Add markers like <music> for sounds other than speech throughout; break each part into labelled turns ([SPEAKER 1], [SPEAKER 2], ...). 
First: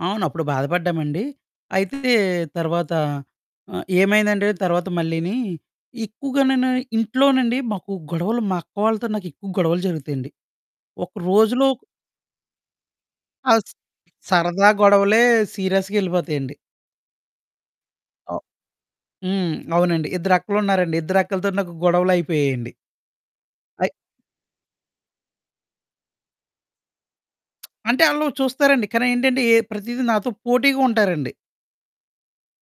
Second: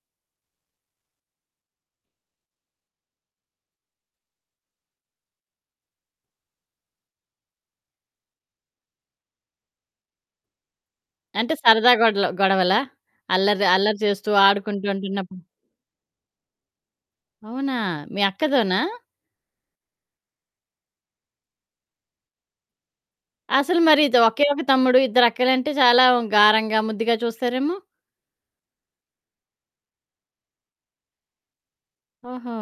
[SPEAKER 1] అవును. అప్పుడు బాధపడ్డామండి. అయితే, తర్వాత ఆహ్, ఏమైందంటే తర్వాత మళ్ళీనీ, ఎక్కువుగా నేను ఇంట్లోనండి మాకు గొడవలు, మా అక్క వాళ్ళతో నాకెక్కువు గొడవలు జరుగుతయండి. ఒక్క
[SPEAKER 2] అంటే
[SPEAKER 1] రోజులో
[SPEAKER 2] సరదా గొడలు గొడవలా?
[SPEAKER 1] ఆ!
[SPEAKER 2] అల్లరి
[SPEAKER 1] స్
[SPEAKER 2] అల్లరి చేస్తూ
[SPEAKER 1] సరదా
[SPEAKER 2] ఆడుకుంటూ
[SPEAKER 1] గొడవలే
[SPEAKER 2] ఉంటన్నప్పుడు
[SPEAKER 1] సీరియస్‌గెళ్ళిపోతయండి.
[SPEAKER 2] అవునా? మీ
[SPEAKER 1] ఆ!
[SPEAKER 2] అక్కతోనా?
[SPEAKER 1] హ్మ్. అవునండి. ఇద్దరక్కలున్నారండి. ఇద్దరక్కలతోటి నాకు గొడవలయిపోయేయండి.
[SPEAKER 2] అసలు
[SPEAKER 1] అయ్
[SPEAKER 2] మరిది ఒకే ఒక తమ్ముడు, ఇద్దరక్కలంటే చాలా గారంగా, ముద్దుగా
[SPEAKER 1] <smacks lips>
[SPEAKER 2] చూస్తారేమో.
[SPEAKER 1] అంటే, ఆళ్ళు చూస్తారండి, కానీ ఏంటంటే, ఏ ప్రతీది నాతో పోటీగుంటారండి.
[SPEAKER 2] ఓహో!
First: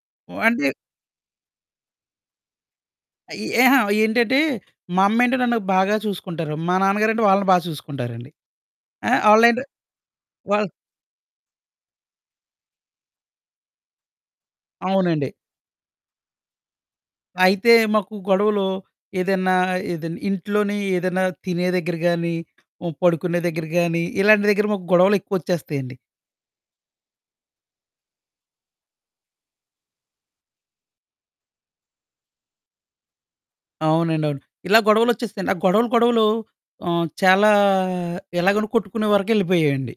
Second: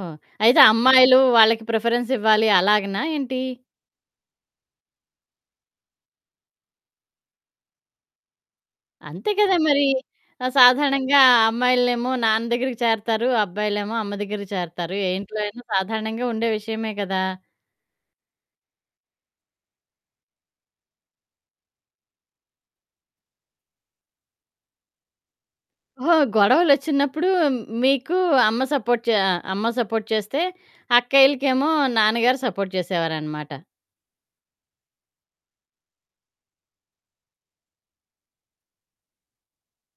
[SPEAKER 2] అయితే,
[SPEAKER 1] అంటే
[SPEAKER 2] అమ్మాయిలూ వాళ్ళకి ప్రిఫరెన్సివ్వాలి అలాగనా
[SPEAKER 1] ఆహ్,
[SPEAKER 2] ఏంటి?
[SPEAKER 1] ఎహా! ఏంటంటే, మమ్మేంటి నన్ను బాగా చూసుకుంటారు. మా నాన్నగారంటే వాళ్ళను బా చూసుకుంటారండి. ఆహ్,
[SPEAKER 2] అంతే కదా
[SPEAKER 1] ఆళ్ళేంటొ
[SPEAKER 2] మరీ. ఆహ్,
[SPEAKER 1] వాళ్
[SPEAKER 2] సాధారణంగా అమ్మాయిలనేమో నాన్న దగ్గరికి చేరతారు. అబ్బాయిలేమో అమ్మ దగ్గరకి చేరతారు. ఏ
[SPEAKER 1] అవునండి.
[SPEAKER 2] ఇంట్లో అయినా సాధారణంగా ఉండే విషయమే గదా!
[SPEAKER 1] అయితే, మాకు గొడవలు ఏదన్నా, ఏదన్ ఇంట్లోనే ఏదన్నా తినే దెగ్గర గానీ, హ్మ్, పడుకునే దెగ్గర గానీ, ఇలాంటి దెగ్గర మాకు గొడవలెక్కువొచ్చేస్తాయండి.
[SPEAKER 2] ఓహో! గొడవలొచ్చినప్పుడూ మీకూ అమ్మ సపోర్ట్ చె ఆహ్, అమ్మ సపోర్ట్ చేస్తే, అక్కయ్యలకేమో నాన్నగారు సపోర్ట్ చేసేవారనమాట.
[SPEAKER 1] అవునండి. అవును. ఇలాగ గొడవలొచ్చేస్తాయండి. ఆ గొడవలు, గొడవలు ఆహ్, చాలా ఎలాగంటె కొట్టుకునే వరకెళ్ళిపోయాయండి.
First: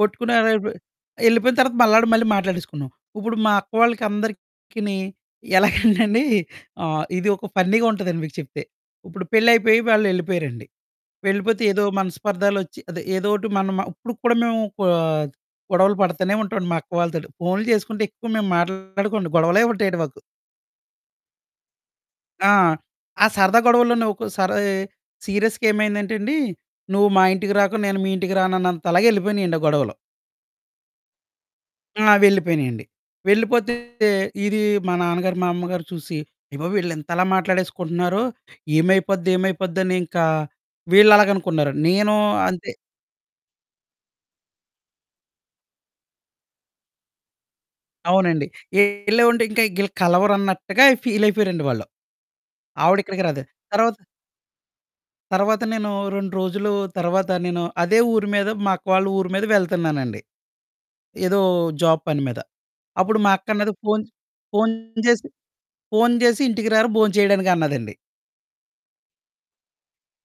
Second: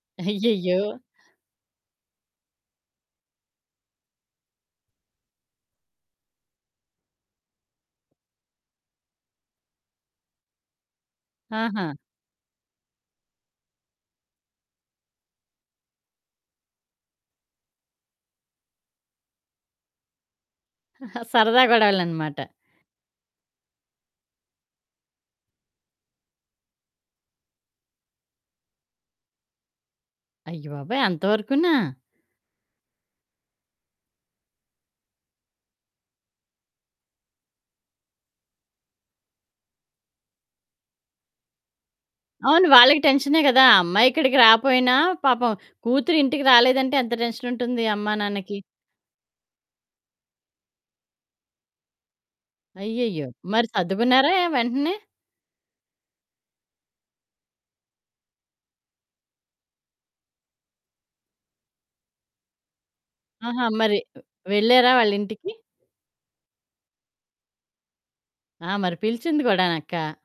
[SPEAKER 1] కొట్టుకున్నావైపయి.
[SPEAKER 2] అయ్యయ్యో!
[SPEAKER 1] యెళ్ళిపోయిన తర్వాత మళ్ళాడ మళ్ళీ మాట్లాడేసుకున్నాం. ఉప్పుడు మా అక్కవాళ్ళకి అందరికిని ఎలాగంటండీ, ఆ ఇది ఒక ఫన్నీగుంటదండి మీకు చెప్తే. ఉప్పుడు పెళ్లయిపోయి వాళ్ళెళ్ళిపోయారండి. వెళ్ళిపోతే ఏదో
[SPEAKER 2] ఆహా!
[SPEAKER 1] మనస్పర్ధాలొచ్చి, అదే ఏదోటి మనం మ ఉప్పుడుకు కూడా మేవూ కొ ఆహ్, గొడవలు పడతానే ఉంటావండి మా అక్క వాళ్ళతోటి. ఫోన్లు చేసుకుంటే ఎక్కువ మేము మాట్లాడుకోవండి, గొడవలే ఉంటాయండి మాకు.
[SPEAKER 2] <giggles> సరదా గొడవలనమాట.
[SPEAKER 1] ఆ! ఆ సరదా గొడవల్లోనే ఒక్కోసారీ సీరియస్‌గ ఏమైందంటెండి, నువ్వు మా ఇంటికి రాకు, నేను మీ ఇంటికి రానన్నంతలాగెళ్ళిపోయినియండి ఆ గొడవలు.
[SPEAKER 2] అయ్యబాబోయ్! అంతవరుకూనా?
[SPEAKER 1] ఆ! వెళ్ళిపోయినియండి. వెళ్ళిపోతే ఇదీ మా నాన్నగారు, మా అమ్మగారు చూసి ఏవే, వీళ్ళింతలా మాట్లాడేసుకుంటన్నారో, ఏమైపోద్ది, ఏమైపోద్దనింకా వీళ్ళలాగనుకున్నారండి. నేనూ
[SPEAKER 2] అవును.
[SPEAKER 1] అంతే
[SPEAKER 2] వాళ్ళకి టెన్షనే గదా! అమ్మాయిక్కడికి రాపోయినా, పాపం కూతురు ఇంటికి రాలేదంటే ఎంత టెన్షనుంటుంది అమ్మ,
[SPEAKER 1] అవునండి.
[SPEAKER 2] నాన్నకి.
[SPEAKER 1] ఎల్లవంటే ఇంక ఈగ్గళ్ళు కలవరన్నట్టుగా ఫీలయిపోయారండి వాళ్ళు. ఆవిడిక్కడికి
[SPEAKER 2] అయ్యయ్యో!
[SPEAKER 1] రాదు.
[SPEAKER 2] మరి
[SPEAKER 1] తర్వాత...
[SPEAKER 2] సద్దుకున్నారాయా వెంటనే?
[SPEAKER 1] తర్వాత నేనూ 2 రోజులూ తర్వాత నేను, అదే ఊరి మీద, మా అక్క వాళ్ళ ఊరి మీద వెళ్తన్నానండి, ఏదో జాబ్ పని మీద. అప్పుడు మా
[SPEAKER 2] ఆహా!
[SPEAKER 1] అక్కన్నది
[SPEAKER 2] మరి
[SPEAKER 1] ఫోన్ చె ఫోన్
[SPEAKER 2] వెళ్ళారా
[SPEAKER 1] జేసి
[SPEAKER 2] వాళ్ళింటికి?
[SPEAKER 1] ఫోన్ జేసి, ఇంటికి రారా భోంచెయడానికి అన్నదండి.
[SPEAKER 2] ఆ! మరి పిలిచింది గూడానక్కా.